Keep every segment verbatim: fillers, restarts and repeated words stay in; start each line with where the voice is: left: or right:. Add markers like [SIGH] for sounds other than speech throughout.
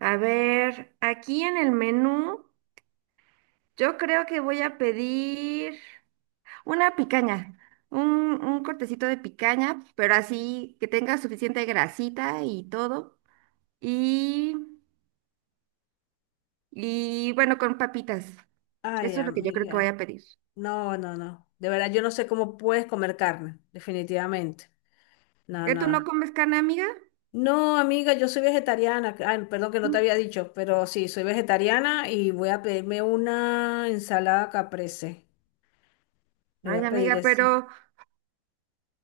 right: A ver, aquí en el menú, yo creo que voy a pedir una picaña, un, un cortecito de picaña, pero así que tenga suficiente grasita y todo. Y, y bueno, con papitas.
left: Ay,
right: Eso es lo que yo creo que voy
left: amiga.
right: a pedir.
left: No, no, no. De verdad, yo no sé cómo puedes comer carne, definitivamente. No,
right: ¿Que tú no
left: no.
right: comes carne, amiga?
left: No, amiga, yo soy vegetariana. Ay, perdón que no te
right: Mm.
left: había dicho, pero sí, soy vegetariana y voy a pedirme una ensalada caprese. Me voy
right: Ay,
left: a pedir
right: amiga,
left: eso.
right: pero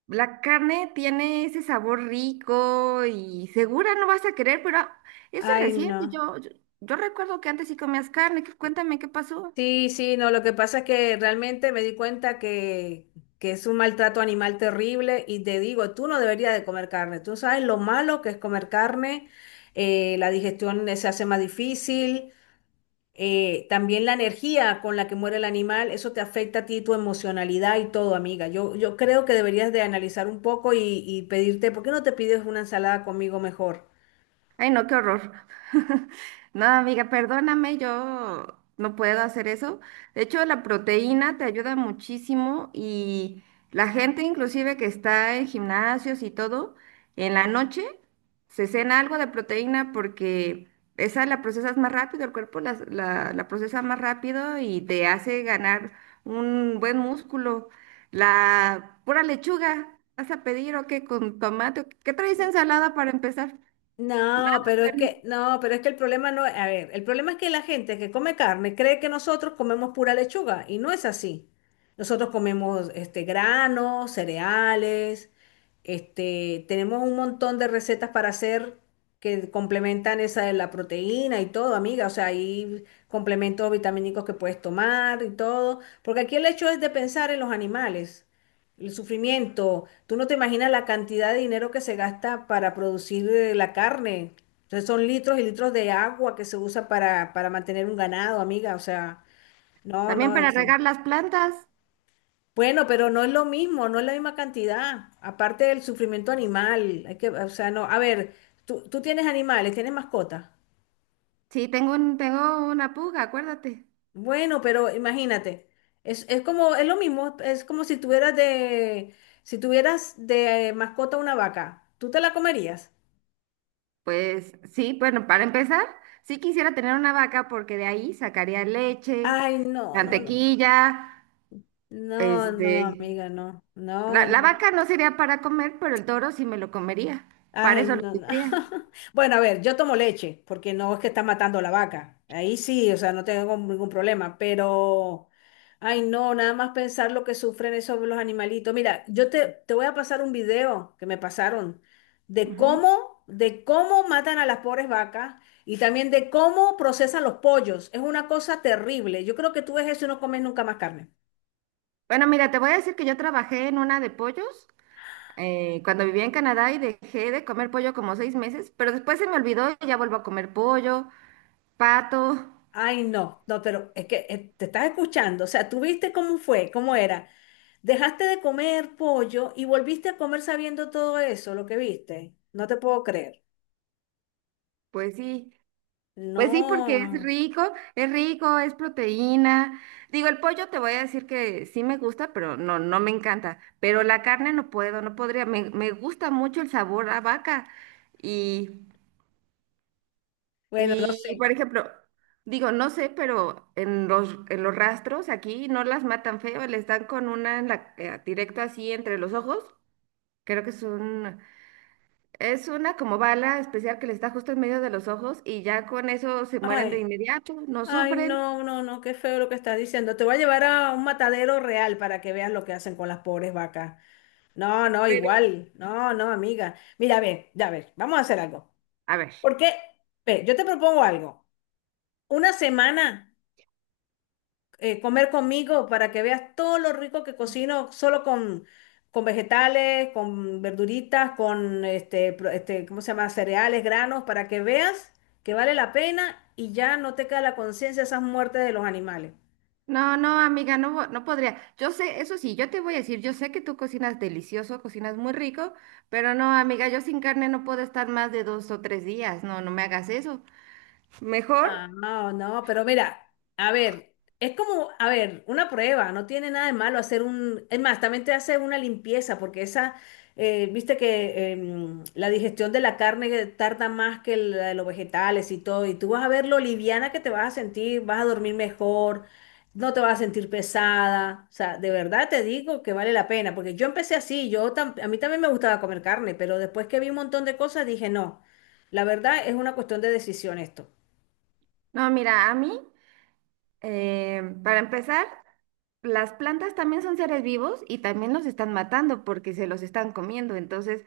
right: la carne tiene ese sabor rico y segura no vas a querer, pero eso es
left: Ay,
right: reciente.
left: no.
right: Yo, yo, yo recuerdo que antes sí comías carne. que- Cuéntame qué pasó.
left: Sí, sí, no. Lo que pasa es que realmente me di cuenta que, que es un maltrato animal terrible y te digo, tú no deberías de comer carne. Tú sabes lo malo que es comer carne. Eh, la digestión eh, se hace más difícil eh, también la energía con la que muere el animal, eso te afecta a ti, tu emocionalidad y todo, amiga. Yo, yo creo que deberías de analizar un poco y, y pedirte, ¿por qué no te pides una ensalada conmigo mejor?
right: Ay, no, qué horror. [LAUGHS] No, amiga, perdóname, yo no puedo hacer eso. De hecho, la proteína te ayuda muchísimo y la gente inclusive que está en gimnasios y todo, en la noche se cena algo de proteína porque esa la procesas más rápido, el cuerpo la, la, la procesa más rápido y te hace ganar un buen músculo. La pura lechuga, ¿vas a pedir o qué con tomate? ¿Qué ¿Qué traes de ensalada para empezar?
left: No,
right: Ah,
left: pero es
right: bueno.
left: que, no, pero es que el problema no es, a ver, el problema es que la gente que come carne cree que nosotros comemos pura lechuga y no es así. Nosotros comemos este granos, cereales, este, tenemos un montón de recetas para hacer que complementan esa de la proteína y todo, amiga. O sea, hay complementos vitamínicos que puedes tomar y todo, porque aquí el hecho es de pensar en los animales. El sufrimiento. Tú no te imaginas la cantidad de dinero que se gasta para producir eh, la carne. Entonces son litros y litros de agua que se usa para, para mantener un ganado, amiga. O sea, no,
right: También
left: no.
right: para
left: es- eh,
right: regar las plantas.
left: Bueno, pero no es lo mismo, no es la misma cantidad. Aparte del sufrimiento animal. Hay que, o sea, no. A ver, tú, tú tienes animales, tienes mascotas.
right: Sí, tengo un, tengo una puga, acuérdate.
left: Bueno, pero imagínate. Es, es como, es lo mismo. Es como si tuvieras de, Si tuvieras de mascota una vaca. ¿Tú te la comerías?
right: Pues sí, bueno, para empezar, sí quisiera tener una vaca porque de ahí sacaría leche,
left: Ay, no, no, no.
right: mantequilla,
left: No, no,
right: este...
left: amiga, no.
right: La,
left: No, no.
right: la
left: No.
right: vaca no sería para comer, pero el toro sí me lo comería. Para
left: Ay,
right: eso lo
left: no, no.
right: tendría.
left: [LAUGHS] Bueno, a ver, yo tomo leche, porque no es que está matando la vaca. Ahí sí, o sea, no tengo ningún problema, pero... Ay, no, nada más pensar lo que sufren esos los animalitos. Mira, yo te, te voy a pasar un video que me pasaron de
right: Ujú.
left: cómo, de cómo matan a las pobres vacas y también de cómo procesan los pollos. Es una cosa terrible. Yo creo que tú ves eso y no comes nunca más carne.
right: Bueno, mira, te voy a decir que yo trabajé en una de pollos eh, cuando vivía en Canadá y dejé de comer pollo como seis meses, pero después se me olvidó y ya vuelvo a comer pollo, pato.
left: Ay, no, no, pero es que eh, te estás escuchando, o sea, tú viste cómo fue, cómo era. Dejaste de comer pollo y volviste a comer sabiendo todo eso, lo que viste. No te puedo creer.
right: Pues sí, pues sí, porque es
left: No,
right: rico, es rico, es proteína. Digo, el pollo te voy a decir que sí me gusta, pero no, no me encanta. Pero la carne no puedo, no podría. Me, me gusta mucho el sabor a vaca. Y,
left: bueno, no
right: y,
left: sé.
right: por ejemplo, digo, no sé, pero en los, en los rastros aquí no las matan feo, les dan con una en la, eh, directo así entre los ojos. Creo que son Es una como bala especial que les da justo en medio de los ojos y ya con eso se mueren de
left: Ay,
right: inmediato, no
left: ay,
right: sufren,
left: no, no, no, qué feo lo que estás diciendo. Te voy a llevar a un matadero real para que veas lo que hacen con las pobres vacas. No, no,
right: pero
left: igual. No, no, amiga. Mira, ve, ya ver, vamos a hacer algo.
right: a ver.
left: Porque, ve, yo te propongo algo. Una semana. Eh, comer conmigo para que veas todo lo rico que cocino solo con, con vegetales, con verduritas, con este, pro- este, ¿cómo se llama? Cereales, granos, para que veas que vale la pena y ya no te queda la conciencia de esas muertes de los animales.
right: No, no, amiga, no, vo- no podría. Yo sé, eso sí, yo te voy a decir, yo sé que tú cocinas delicioso, cocinas muy rico, pero no, amiga, yo sin carne no puedo estar más de dos o tres días. No, no me hagas eso.
left: Ah,
right: Mejor,
left: no, no, pero mira, a ver, es como, a ver, una prueba, no tiene nada de malo hacer un, es más, también te hace una limpieza, porque esa, eh, viste que em, la digestión de la carne tarda más que la de los vegetales y todo, y tú vas a ver lo liviana que te vas a sentir, vas a dormir mejor, no te vas a sentir pesada, o sea, de verdad te digo que vale la pena, porque yo empecé así, yo tam- a mí también me gustaba comer carne, pero después que vi un montón de cosas dije, no, la verdad es una cuestión de decisión esto.
right: no, mira, a mí, eh, para empezar, las plantas también son seres vivos y también los están matando porque se los están comiendo. Entonces,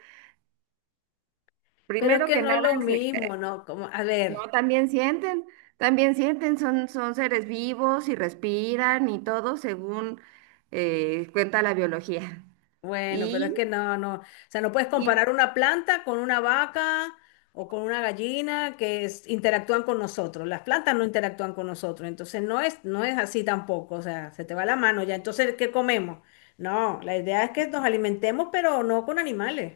left: Pero es
right: primero
left: que
right: que
left: no es
right: nada,
left: lo mismo, ¿no? Como, a
right: no,
left: ver,
right: también sienten, también sienten, son, son seres vivos y respiran y todo según eh, cuenta la biología.
left: bueno, pero es
right: Y,
left: que no, no. O sea, no puedes
right: y
left: comparar una planta con una vaca o con una gallina que es- interactúan con nosotros. Las plantas no interactúan con nosotros, entonces no es, no es así tampoco. O sea, se te va la mano ya. Entonces, ¿qué comemos? No, la idea es que nos alimentemos, pero no con animales.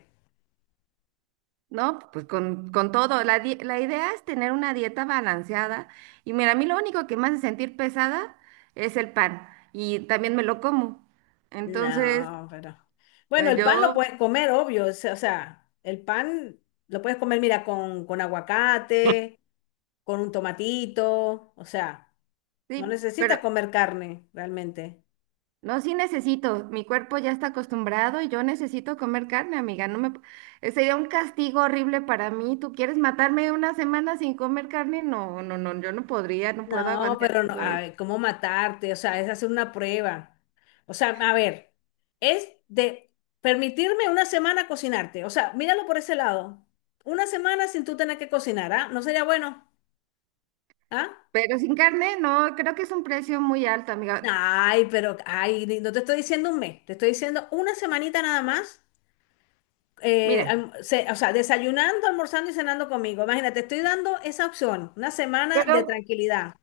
right: no, pues con, con todo, la, di- la idea es tener una dieta balanceada. Y mira, a mí lo único que me hace sentir pesada es el pan y también me lo como. Entonces,
left: No, pero. Bueno,
right: eh,
left: el pan lo
right: yo,
left: puedes comer, obvio. O sea, o sea, el pan lo puedes comer, mira, con, con aguacate, con un tomatito. O sea, no
right: sí, pero
left: necesitas comer carne realmente.
right: no, sí necesito. Mi cuerpo ya está acostumbrado y yo necesito comer carne, amiga. No me... p- eh, Sería un castigo horrible para mí. ¿Tú quieres matarme una semana sin comer carne? No, no, no, yo no podría, no puedo
left: No,
right: aguantar
left: pero no,
right: todo
left: a
right: eso.
left: ver, ¿cómo matarte? O sea, es hacer una prueba. O sea, a ver, es de permitirme una semana cocinarte. O sea, míralo por ese lado. Una semana sin tú tener que cocinar, ¿ah? ¿No sería bueno? ¿Ah?
right: Pero sin carne, no, creo que es un precio muy alto, amiga.
left: Ay, pero, ay, ni- no te estoy diciendo un mes, te estoy diciendo una semanita nada más, eh,
right: Mira,
left: alm- se- o sea, desayunando, almorzando y cenando conmigo. Imagínate, estoy dando esa opción, una semana de
right: pero,
left: tranquilidad.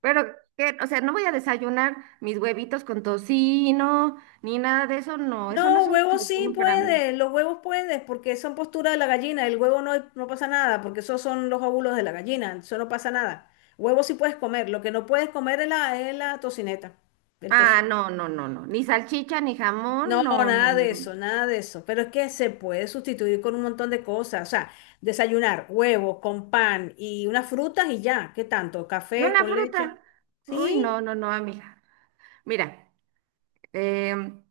right: pero, ¿qué? O sea, no voy a desayunar mis huevitos con tocino, ni nada de eso, no. Eso no
left: No,
right: es un
left: huevos sí
right: desayuno para mí.
left: puedes, los huevos puedes, porque son postura de la gallina, el huevo no, no pasa nada, porque esos son los óvulos de la gallina, eso no pasa nada. Huevos sí puedes comer, lo que no puedes comer es la, es la tocineta, el
right: Ah,
left: tocino.
right: no, no, no, no. Ni salchicha, ni
left: No,
right: jamón, no, no,
left: nada de
right: no, no.
left: eso, nada de eso. Pero es que se puede sustituir con un montón de cosas. O sea, desayunar huevos con pan y unas frutas y ya. ¿Qué tanto?
right: Yo
left: ¿Café
right: la
left: con leche?
right: fruta. Uy,
left: Sí.
right: no, no, no, amiga. Mira, em,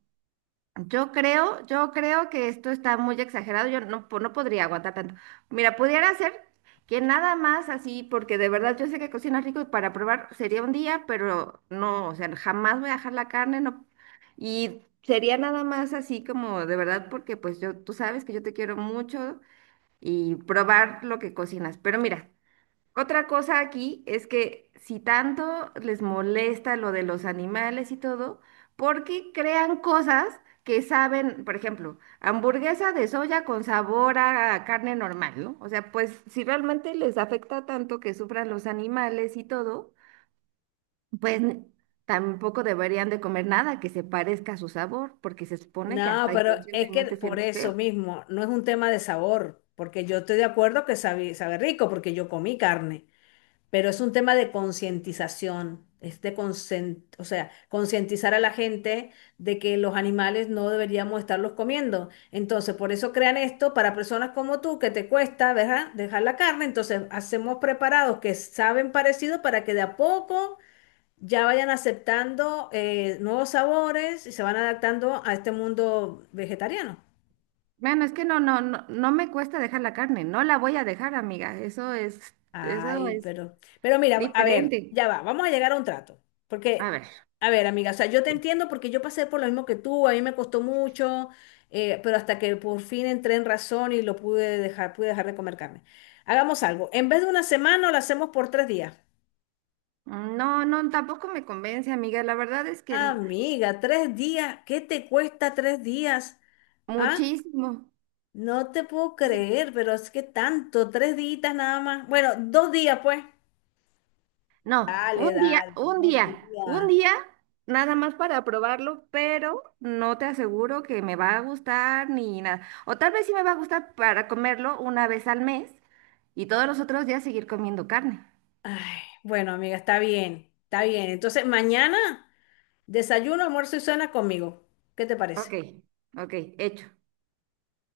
right: yo creo, yo creo que esto está muy exagerado. Yo no, po- no podría aguantar tanto. Mira, pudiera ser que nada más así, porque de verdad yo sé que cocina rico y para probar sería un día, pero no, o sea, jamás voy a dejar la carne, no. Y sería nada más así como de verdad, porque pues yo, tú sabes que yo te quiero mucho y probar lo que cocinas. Pero mira, otra cosa aquí es que si tanto les molesta lo de los animales y todo, ¿por qué crean cosas que saben, por ejemplo, hamburguesa de soya con sabor a carne normal, ¿no? O sea, pues si realmente les afecta tanto que sufran los animales y todo, pues n- tampoco deberían de comer nada que se parezca a su sabor, porque se supone que
left: No,
right: hasta
left: pero es que
right: inconscientemente
left: por
right: sientes
left: eso
right: feo.
left: mismo no es un tema de sabor, porque yo estoy de acuerdo que sabe, sabe rico, porque yo comí carne. Pero es un tema de concientización, es de conscien- o sea, concientizar a la gente de que los animales no deberíamos estarlos comiendo. Entonces, por eso crean esto para personas como tú, que te cuesta, ¿verdad? Dejar la carne. Entonces, hacemos preparados que saben parecido para que de a poco ya vayan aceptando eh, nuevos sabores y se van adaptando a este mundo vegetariano.
right: Bueno, es que no, no, no, no me cuesta dejar la carne, no la voy a dejar, amiga. Eso es, eso
left: Ay,
right: es
left: pero, pero mira, a ver,
right: Diferente.
left: ya va, vamos a llegar a un trato.
right: A
left: Porque,
right: ver,
left: a ver, amiga, o sea, yo te entiendo porque yo pasé por lo mismo que tú, a mí me costó mucho, eh, pero hasta que por fin entré en razón y lo pude dejar, pude dejar de comer carne. Hagamos algo, en vez de una semana, lo hacemos por tres días.
right: no, no, tampoco me convence, amiga. La verdad es que n-
left: Amiga, tres días, ¿qué te cuesta tres días? ¿Ah?
right: muchísimo.
left: No te puedo
right: Muchísimo.
left: creer, pero es que tanto, tres días nada más. Bueno, dos días, pues.
right: No, un
left: Dale,
right: día,
left: dale,
right: un
left: dos
right: día, un
left: días.
right: día, nada más para probarlo, pero no te aseguro que me va a gustar ni nada. O tal vez sí me va a gustar para comerlo una vez al mes y todos los otros días seguir comiendo carne.
left: Ay, bueno, amiga, está bien, está bien. Entonces, mañana desayuno, almuerzo y cena conmigo. ¿Qué te parece?
right: Ok, ok, hecho.